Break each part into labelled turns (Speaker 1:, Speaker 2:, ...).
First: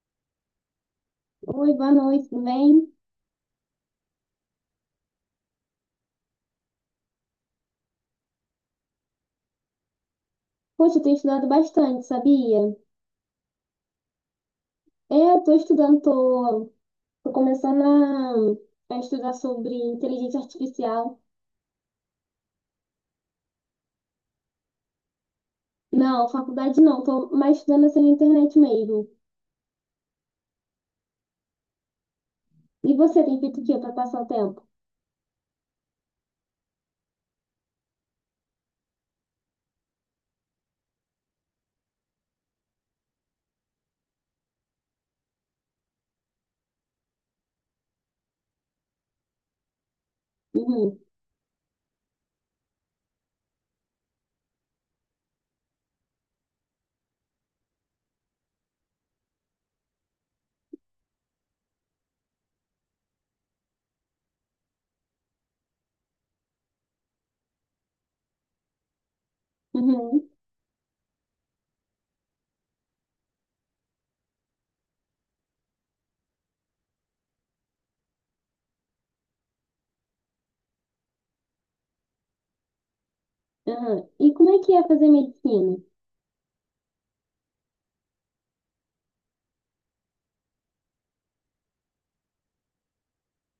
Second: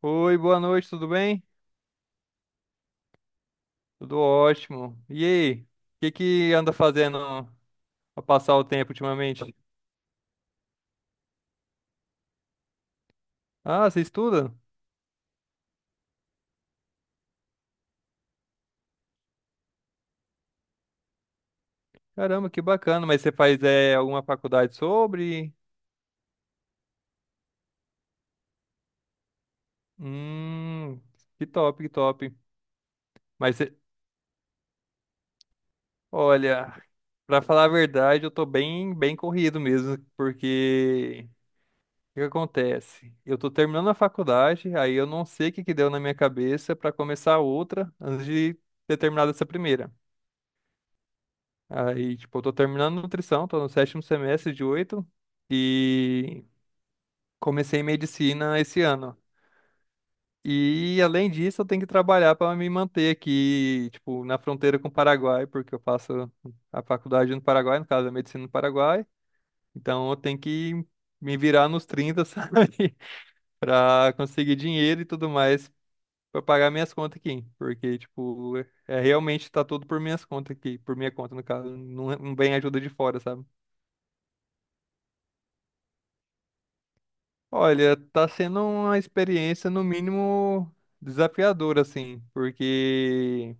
Speaker 1: Oi, boa noite, tudo bem?
Speaker 2: Oi, boa noite, tudo bem?
Speaker 1: Tudo ótimo. E aí, o que que anda fazendo pra passar o tempo ultimamente?
Speaker 2: Poxa, eu tenho estudado bastante, sabia?
Speaker 1: Ah, você estuda?
Speaker 2: Eu tô estudando, tô começando a estudar sobre inteligência artificial.
Speaker 1: Caramba, que bacana. Mas você faz alguma faculdade sobre?
Speaker 2: Não, faculdade não, tô mais estudando assim na internet mesmo.
Speaker 1: Hum, que top, que top.
Speaker 2: E você tem
Speaker 1: Mas
Speaker 2: feito o quê
Speaker 1: você,
Speaker 2: para passar o tempo?
Speaker 1: olha, pra falar a verdade, eu tô bem, bem corrido mesmo, porque o que que acontece? Eu tô terminando a faculdade, aí eu não sei o que que deu na minha cabeça pra começar outra antes de ter terminado essa primeira.
Speaker 2: Uhum,
Speaker 1: Aí, tipo, eu tô terminando nutrição, tô no sétimo semestre de oito e comecei medicina esse ano. E além disso, eu tenho que trabalhar para me manter aqui, tipo, na fronteira com o Paraguai, porque eu faço a faculdade no Paraguai, no caso, a medicina no Paraguai. Então, eu
Speaker 2: uhum.
Speaker 1: tenho que me virar nos 30 sabe? Para conseguir dinheiro e tudo mais para pagar minhas contas aqui, porque tipo, realmente tá tudo por minhas contas aqui, por minha conta no caso, não, não vem ajuda de fora, sabe?
Speaker 2: Aham. E como é que é fazer medicina?
Speaker 1: Olha, tá sendo uma experiência no mínimo desafiadora, assim, porque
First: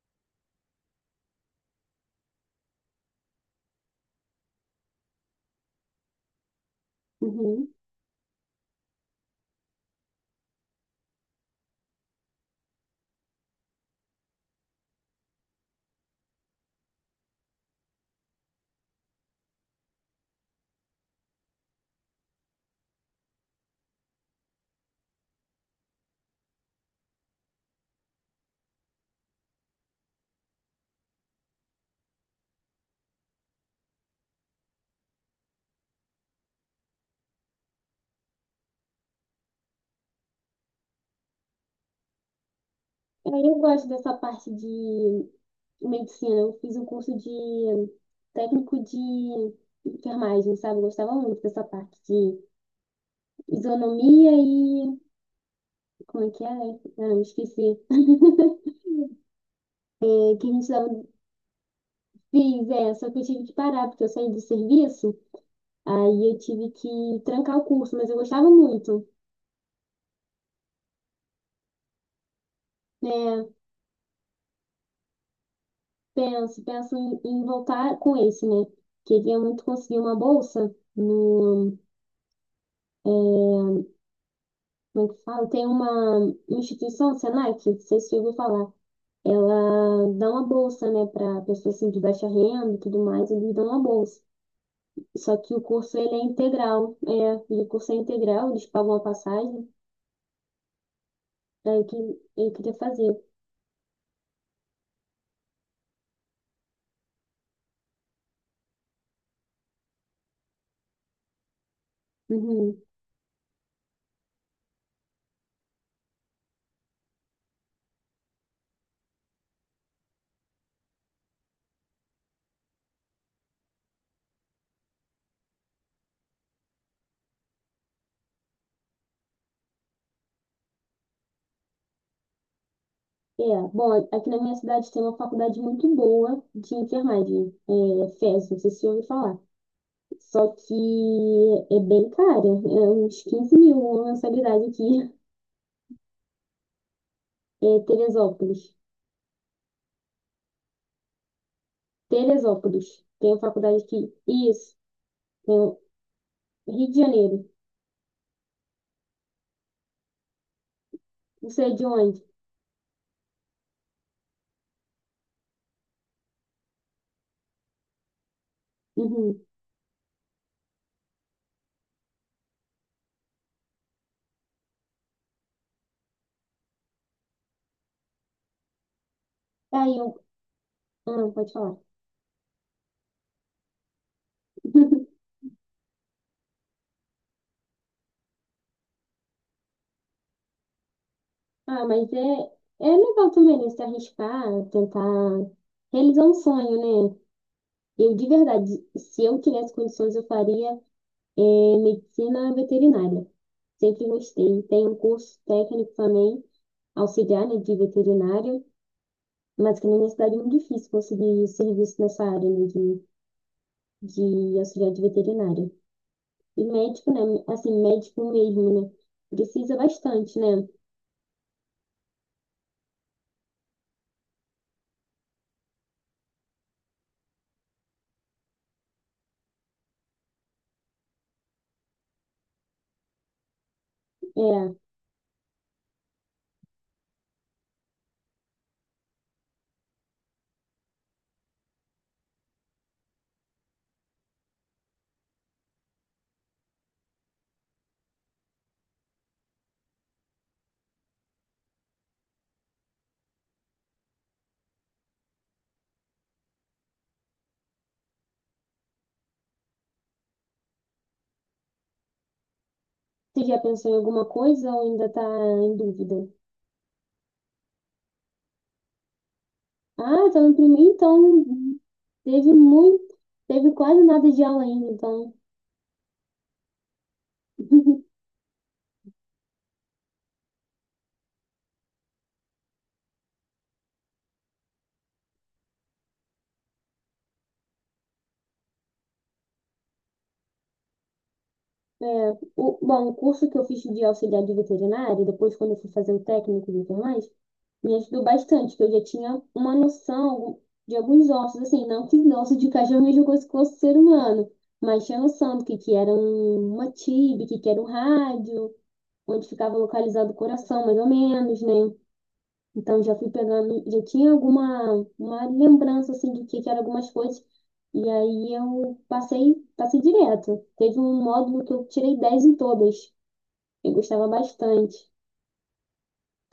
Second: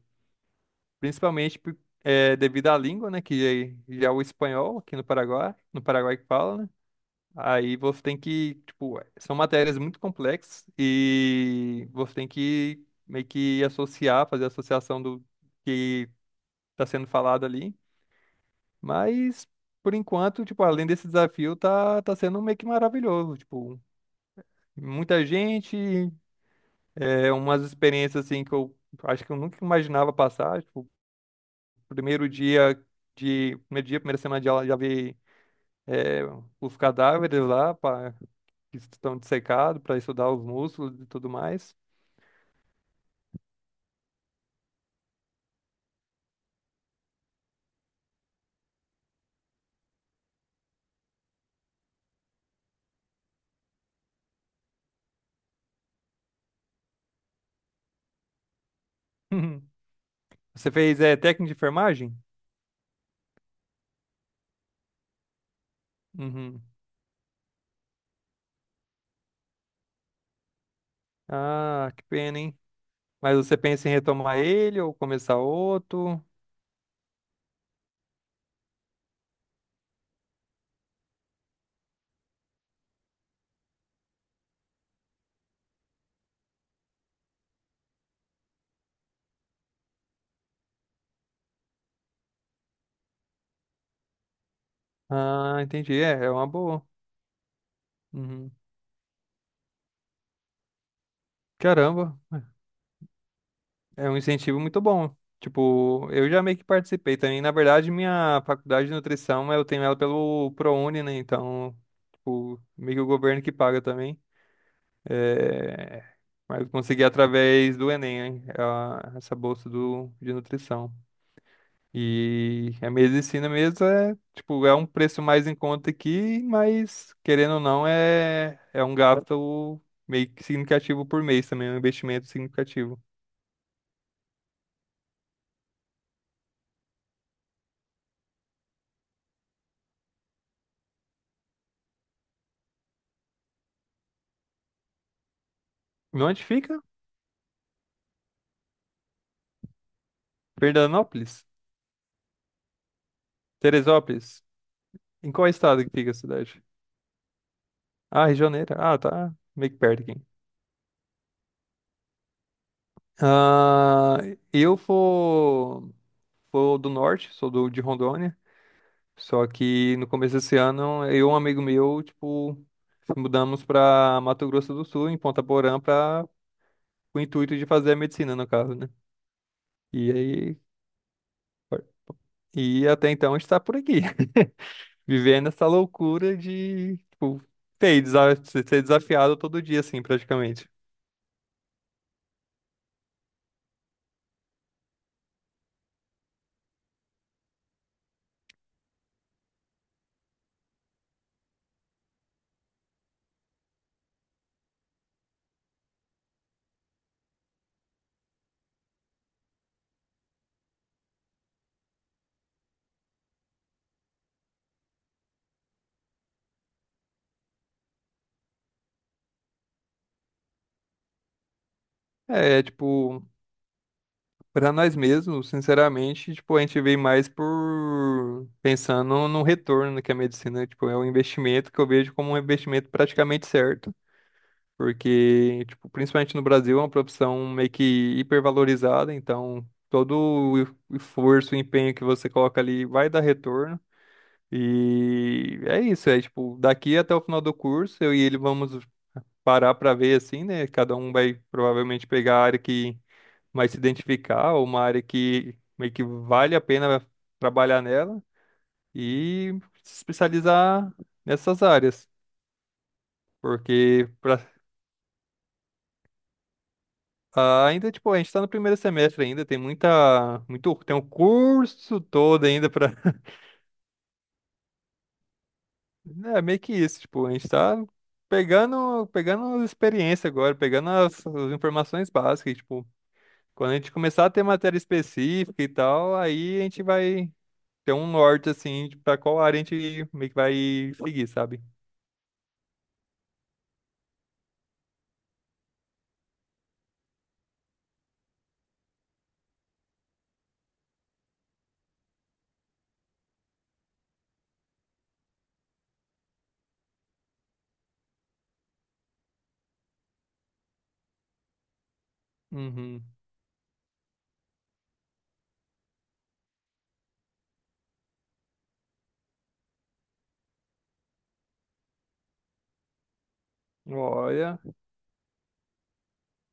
Speaker 1: principalmente por- é, devido à língua, né, que já é o espanhol aqui no Paraguai, no Paraguai que fala, né?
Speaker 2: Uhum.
Speaker 1: Aí você tem que, tipo, é, são matérias muito complexas e você tem que meio que associar, fazer associação do que tá sendo falado ali. Mas por enquanto, tipo, além desse desafio, tá sendo meio que maravilhoso, tipo, muita gente. É umas experiências assim que eu acho que eu nunca imaginava passar. Tipo, primeiro dia Primeiro dia, primeira semana de aula, já vi é, os cadáveres lá pra, que estão dissecados para estudar os músculos e tudo mais.
Speaker 2: É, eu gosto dessa parte de medicina. Eu fiz um curso de técnico de enfermagem, sabe? Eu gostava muito dessa parte de isonomia e. Como é que é? Não, esqueci. É, que a gente
Speaker 1: Você fez
Speaker 2: tava-
Speaker 1: técnica de enfermagem?
Speaker 2: Fiz, é, só que eu tive que parar, porque eu saí do serviço, aí eu
Speaker 1: Uhum.
Speaker 2: tive que trancar o curso, mas eu gostava muito,
Speaker 1: Ah, que pena, hein? Mas
Speaker 2: né?
Speaker 1: você pensa em retomar ele ou começar outro?
Speaker 2: Penso, penso em voltar com esse, né? Queria muito conseguir uma bolsa no. Como é que fala? Tem uma instituição, Senac, não sei se você ouviu falar. Ela dá uma bolsa, né, para pessoas assim, de baixa renda e tudo mais, eles dão uma bolsa. Só que
Speaker 1: Ah,
Speaker 2: o
Speaker 1: entendi.
Speaker 2: curso ele é
Speaker 1: É, é uma boa.
Speaker 2: integral. É, e o curso é
Speaker 1: Uhum.
Speaker 2: integral, eles pagam a passagem. Aí que
Speaker 1: Caramba.
Speaker 2: eu queria fazer.
Speaker 1: É um incentivo muito bom. Tipo, eu já meio que participei também. Na verdade, minha faculdade de nutrição, eu tenho ela pelo ProUni, né? Então, tipo,
Speaker 2: Uhum.
Speaker 1: meio que o governo que paga também. É... Mas eu consegui através do Enem, hein? Essa bolsa do... de nutrição. E a medicina mesmo é, tipo, é um preço mais em conta aqui, mas querendo ou não, é um gasto meio que significativo por mês também, é um investimento significativo.
Speaker 2: É, bom, aqui na minha cidade tem uma faculdade muito boa de enfermagem, é, FES, não sei se você ouviu falar. Só que é bem cara, é uns 15 mil uma mensalidade aqui.
Speaker 1: E onde fica?
Speaker 2: É Teresópolis.
Speaker 1: Fernandópolis?
Speaker 2: Teresópolis. Tem a faculdade aqui.
Speaker 1: Teresópolis?
Speaker 2: Isso.
Speaker 1: Em qual
Speaker 2: Tem o
Speaker 1: estado que fica a cidade?
Speaker 2: Rio de Janeiro.
Speaker 1: Ah, Rio de Janeiro. Ah, tá meio que perto aqui.
Speaker 2: Não sei de onde.
Speaker 1: Ah, eu vou, vou do norte, sou do, de Rondônia.
Speaker 2: Uhum.
Speaker 1: Só que no começo desse ano, eu e um amigo meu, tipo, se mudamos para Mato Grosso do Sul, em Ponta Porã, para o intuito de fazer a medicina, no caso, né?
Speaker 2: Tá. Aí
Speaker 1: E
Speaker 2: eu.
Speaker 1: aí,
Speaker 2: Ah, pode falar.
Speaker 1: e até então a gente tá por aqui, vivendo essa loucura de, tipo, ser desafiado todo dia, assim, praticamente.
Speaker 2: Ah, mas é legal também, né? Se arriscar, tentar realizar um sonho, né? Eu, de verdade, se eu tivesse condições, eu faria medicina veterinária. Sempre gostei. Tem um curso técnico também, auxiliar, né, de veterinária, mas que na minha cidade é muito difícil conseguir serviço nessa área, né, de auxiliar de veterinária. E médico, né? Assim, médico mesmo, né? Precisa bastante, né?
Speaker 1: É, é, tipo, pra nós mesmos, sinceramente, tipo, a gente vê mais por pensando no retorno que a medicina, tipo, é um investimento que eu vejo como um investimento praticamente certo,
Speaker 2: É.
Speaker 1: porque, tipo, principalmente no Brasil é uma profissão meio que hipervalorizada, então todo o esforço, o empenho que você coloca ali vai dar retorno. E é isso, é tipo, daqui até o final do curso, eu e ele vamos parar para ver assim, né? Cada um vai provavelmente pegar a área que mais se identificar, ou uma área que meio que vale a pena trabalhar nela e se especializar nessas áreas.
Speaker 2: Você já pensou em
Speaker 1: Porque
Speaker 2: alguma
Speaker 1: pra-
Speaker 2: coisa ou ainda está em dúvida?
Speaker 1: ah, ainda, tipo, a gente está no primeiro semestre ainda, tem
Speaker 2: Ah, tá
Speaker 1: muita,
Speaker 2: no
Speaker 1: muito,
Speaker 2: primeiro,
Speaker 1: tem um
Speaker 2: então
Speaker 1: curso todo
Speaker 2: teve
Speaker 1: ainda para,
Speaker 2: muito, teve quase nada de aula ainda, então.
Speaker 1: é meio que isso, tipo, a gente está pegando, pegando as experiências agora, pegando as, as informações básicas, tipo, quando a gente começar a ter matéria específica e tal, aí a gente vai ter um norte, assim, de pra qual área a gente meio que vai seguir, sabe?
Speaker 2: É, bom, o curso que eu fiz de auxiliar de veterinário, depois quando eu fui fazer o técnico e tudo mais, me ajudou bastante, que eu já tinha uma noção de alguns ossos, assim, não que osso de cachorro é a mesma coisa que osso de ser humano, mas tinha noção do uma tib, que era um rádio, onde ficava localizado o coração, mais ou menos, né? Então
Speaker 1: Uhum.
Speaker 2: já fui pegando, já tinha alguma uma lembrança assim do que eram algumas coisas. E aí eu passei, passei direto. Teve um módulo que eu tirei 10 em todas. Eu gostava
Speaker 1: Olha.
Speaker 2: bastante.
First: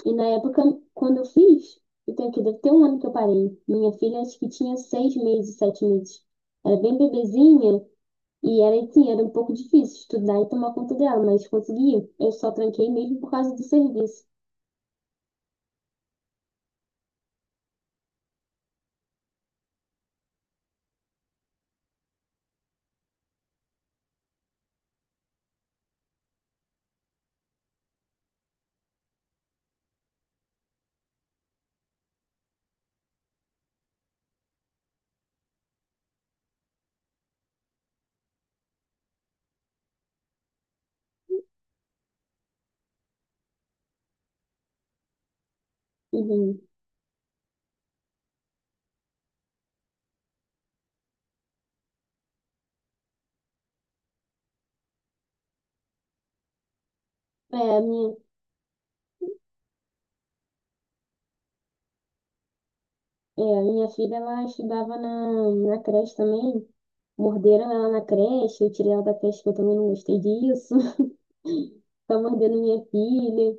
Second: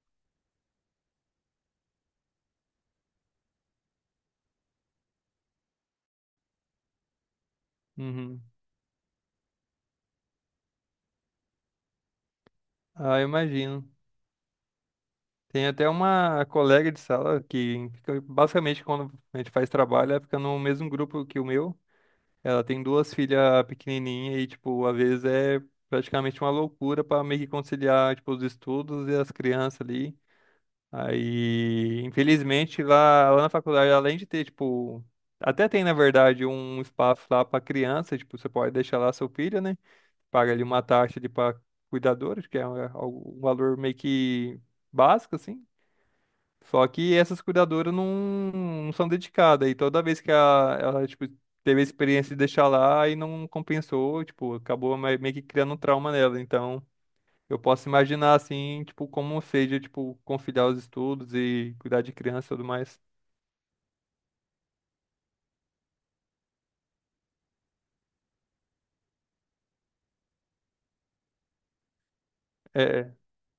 Speaker 2: E na época, quando eu fiz, eu tenho que deve ter um ano que eu parei. Minha filha acho que tinha seis meses, sete meses. Era bem bebezinha
Speaker 1: Uhum.
Speaker 2: e era assim, era um pouco difícil estudar e tomar conta dela, mas consegui. Eu só tranquei
Speaker 1: Ah,
Speaker 2: mesmo
Speaker 1: eu
Speaker 2: por causa do
Speaker 1: imagino.
Speaker 2: serviço.
Speaker 1: Tem até uma colega de sala que fica, basicamente, quando a gente faz trabalho, ela fica no mesmo grupo que o meu. Ela tem duas filhas pequenininhas e, tipo, às vezes é praticamente uma loucura pra meio que conciliar, tipo, os estudos e as crianças ali. Aí, infelizmente, lá na faculdade, além de ter, tipo, até tem, na verdade, um espaço lá para criança, tipo, você pode deixar lá seu filho, né? Paga ali uma taxa ali para cuidadores, que é um valor meio que básico, assim.
Speaker 2: Uhum.
Speaker 1: Só que essas cuidadoras não são dedicadas. E toda vez ela, tipo, teve a experiência de deixar lá e não compensou, tipo, meio que criando um trauma nela. Então.
Speaker 2: É,
Speaker 1: Eu
Speaker 2: a
Speaker 1: posso
Speaker 2: minha
Speaker 1: imaginar assim, tipo, como seja, tipo, conciliar os estudos e cuidar de criança e tudo mais.
Speaker 2: É, a minha filha, ela estudava na creche também. Morderam ela na creche, eu tirei ela da creche, que eu também não gostei disso. Tá mordendo minha
Speaker 1: É,
Speaker 2: filha.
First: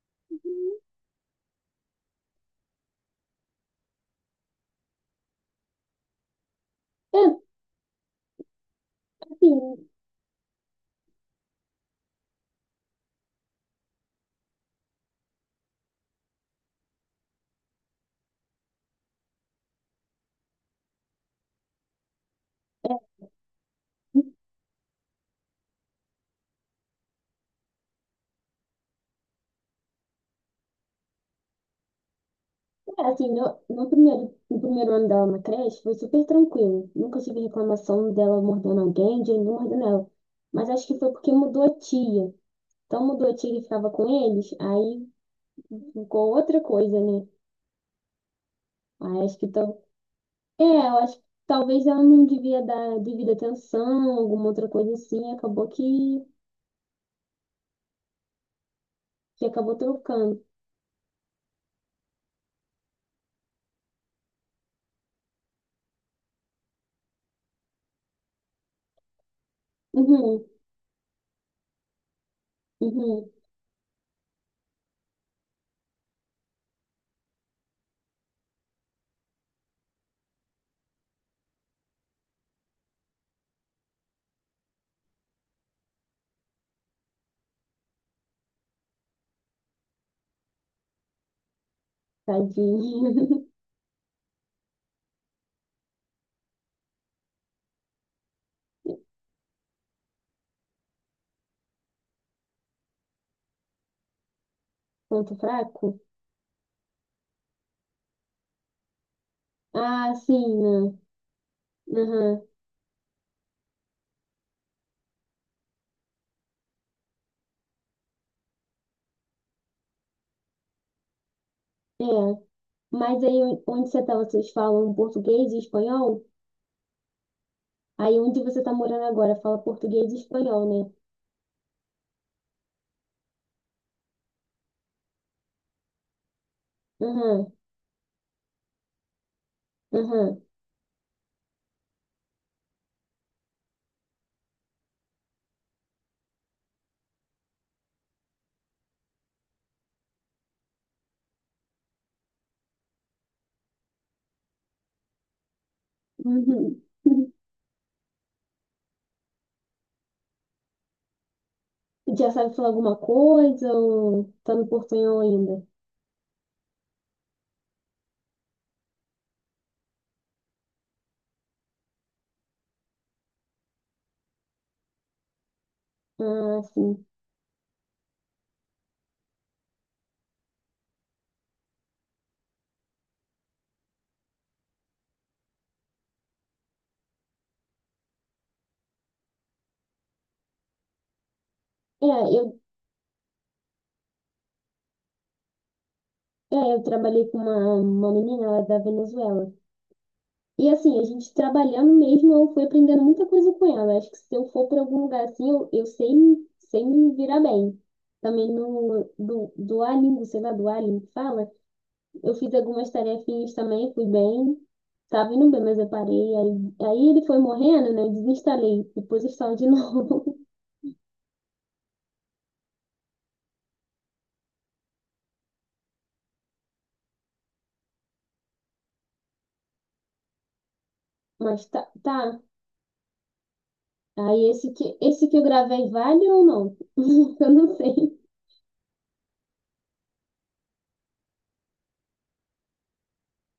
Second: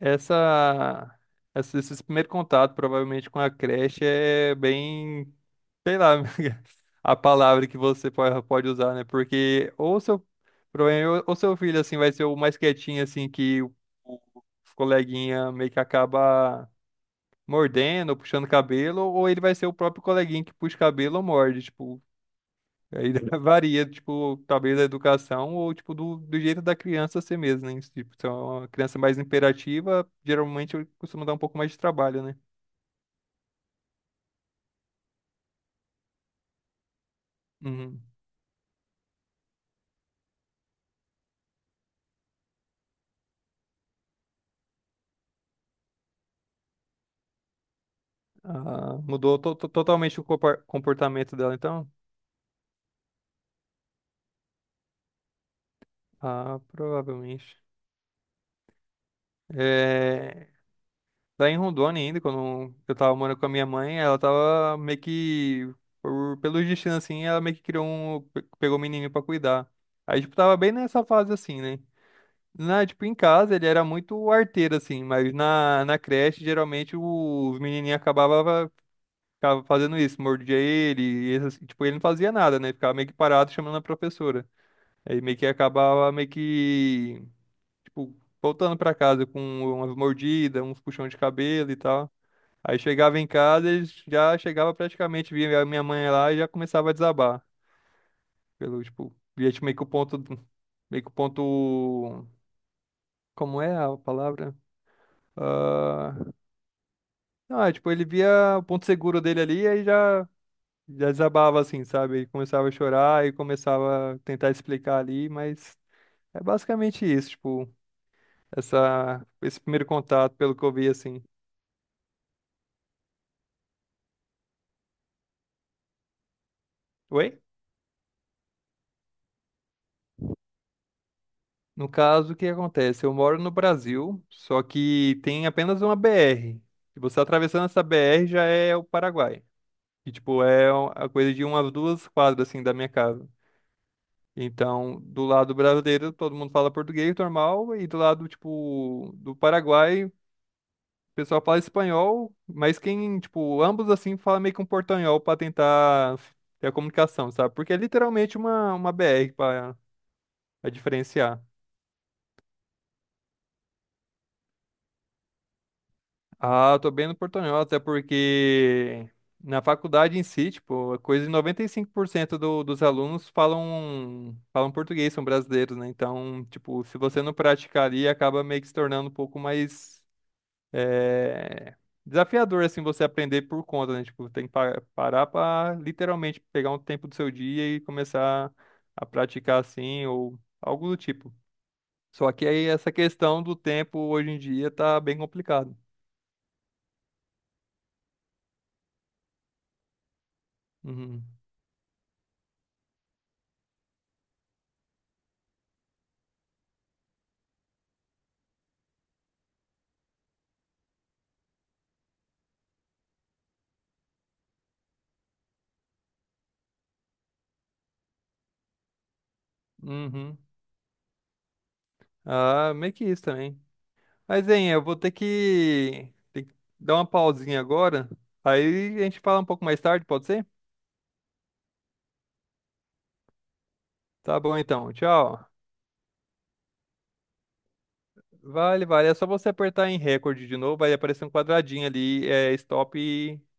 Speaker 1: essa, esse primeiro contato, provavelmente, com a creche é bem, sei lá, a
Speaker 2: É,
Speaker 1: palavra que pode usar, né?
Speaker 2: assim,
Speaker 1: Provavelmente, ou seu filho, assim, vai ser o mais quietinho, assim, o coleguinha meio que acaba mordendo, ou puxando cabelo, ou ele vai ser o próprio coleguinha que puxa cabelo ou morde, tipo. Aí varia, tipo, talvez da educação ou, tipo, do jeito da criança ser mesmo, né? Tipo, se é uma criança mais imperativa, geralmente costuma dar um pouco mais de trabalho, né?
Speaker 2: é, assim, no primeiro, no primeiro ano dela na creche, foi super tranquilo. Nunca tive
Speaker 1: Uhum.
Speaker 2: reclamação dela mordendo alguém, de ninguém mordendo ela. Mas acho que foi porque mudou a tia. Então mudou a tia que ficava com eles, aí ficou outra coisa, né?
Speaker 1: Ah,
Speaker 2: Aí acho que
Speaker 1: totalmente o
Speaker 2: É, eu acho que
Speaker 1: comportamento dela,
Speaker 2: talvez
Speaker 1: então?
Speaker 2: ela não devia dar devida atenção, alguma outra coisa assim, acabou
Speaker 1: Ah, provavelmente.
Speaker 2: que acabou trocando.
Speaker 1: É... Lá em Rondônia ainda, quando eu tava morando com a minha mãe, ela tava meio que, por, pelo destino assim, ela meio que pegou um menininho pra cuidar. Aí, tipo,
Speaker 2: Uhum.
Speaker 1: tava bem nessa fase assim, né? Na, tipo, em
Speaker 2: uhum,
Speaker 1: casa ele era muito arteiro, assim, mas na, na creche, geralmente, os menininhos acabavam ficava fazendo isso, mordia ele, e tipo, ele não fazia nada, né? Ficava meio que parado chamando a professora. Aí meio que acabava meio que, tipo, voltando pra casa com umas mordidas, uns puxões de cabelo e tal. Aí
Speaker 2: tadinho.
Speaker 1: chegava em casa, ele já chegava praticamente, via a minha mãe lá e já começava a desabar. Pelo, tipo, via tipo, meio que o ponto, meio que o ponto, como é a palavra?
Speaker 2: Ponto fraco?
Speaker 1: Ah, Ah, tipo, ele via o ponto seguro dele ali e aí
Speaker 2: Ah,
Speaker 1: já,
Speaker 2: sim, né?
Speaker 1: já desabava, assim, sabe? E
Speaker 2: Aham,
Speaker 1: começava a chorar e começava a tentar explicar ali, mas é basicamente isso, tipo, esse primeiro contato, pelo que eu vi, assim.
Speaker 2: é. Mas aí onde você tá, vocês falam português e espanhol?
Speaker 1: Oi?
Speaker 2: Aí onde você tá morando agora, fala português e espanhol, né?
Speaker 1: No caso, o que acontece? Eu moro no Brasil, só que tem apenas uma BR. E você
Speaker 2: Aham,
Speaker 1: atravessando essa BR já é o Paraguai. E,
Speaker 2: aham.
Speaker 1: tipo, é uma- a coisa de umas duas quadras, assim, da minha casa. Então, do lado brasileiro, todo mundo fala português normal, e do lado, tipo, do Paraguai, o pessoal fala espanhol, mas quem, tipo, ambos assim fala meio que um portanhol pra tentar ter a
Speaker 2: Uhum.
Speaker 1: comunicação, sabe? Porque é literalmente uma BR pra diferenciar.
Speaker 2: Já sabe falar alguma coisa ou tá no portunhol ainda?
Speaker 1: Ah, eu tô bem no portanhol, até porque na faculdade em si, tipo, é coisa de 95% do, dos alunos falam, falam português, são brasileiros, né? Então,
Speaker 2: Ah,
Speaker 1: tipo, se
Speaker 2: sim.
Speaker 1: você não praticar ali, acaba meio que se tornando um pouco mais é desafiador, assim, você aprender por conta, né? Tipo, tem que parar pra literalmente pegar um tempo do seu dia e começar a praticar assim, ou algo do tipo.
Speaker 2: É,
Speaker 1: Só que
Speaker 2: eu
Speaker 1: aí essa questão do tempo hoje em dia tá bem complicado.
Speaker 2: É, eu trabalhei com uma menina ela é da Venezuela. E assim, a
Speaker 1: Uhum.
Speaker 2: gente trabalhando mesmo, eu fui aprendendo muita coisa com ela. Acho que se eu for para algum lugar assim, eu sei, sei me virar bem. Também no, do, do Alien, sei lá, do Alien que fala, eu fiz algumas tarefinhas também, fui bem, tava indo bem, mas eu parei. Aí ele foi morrendo, né? Eu desinstalei, depois eu instalo de novo.
Speaker 1: Uhum. Ah, meio que isso também. Mas, hein, eu vou ter que dar uma pausinha agora. Aí a gente fala um pouco mais tarde, pode ser?
Speaker 2: Mas tá, tá.
Speaker 1: Tá
Speaker 2: Aí
Speaker 1: bom então,
Speaker 2: esse que eu
Speaker 1: tchau.
Speaker 2: gravei vale ou não? Eu não sei.
Speaker 1: Vale, vale. É só você apertar em recorde de novo, vai aparecer um quadradinho ali, é, stop e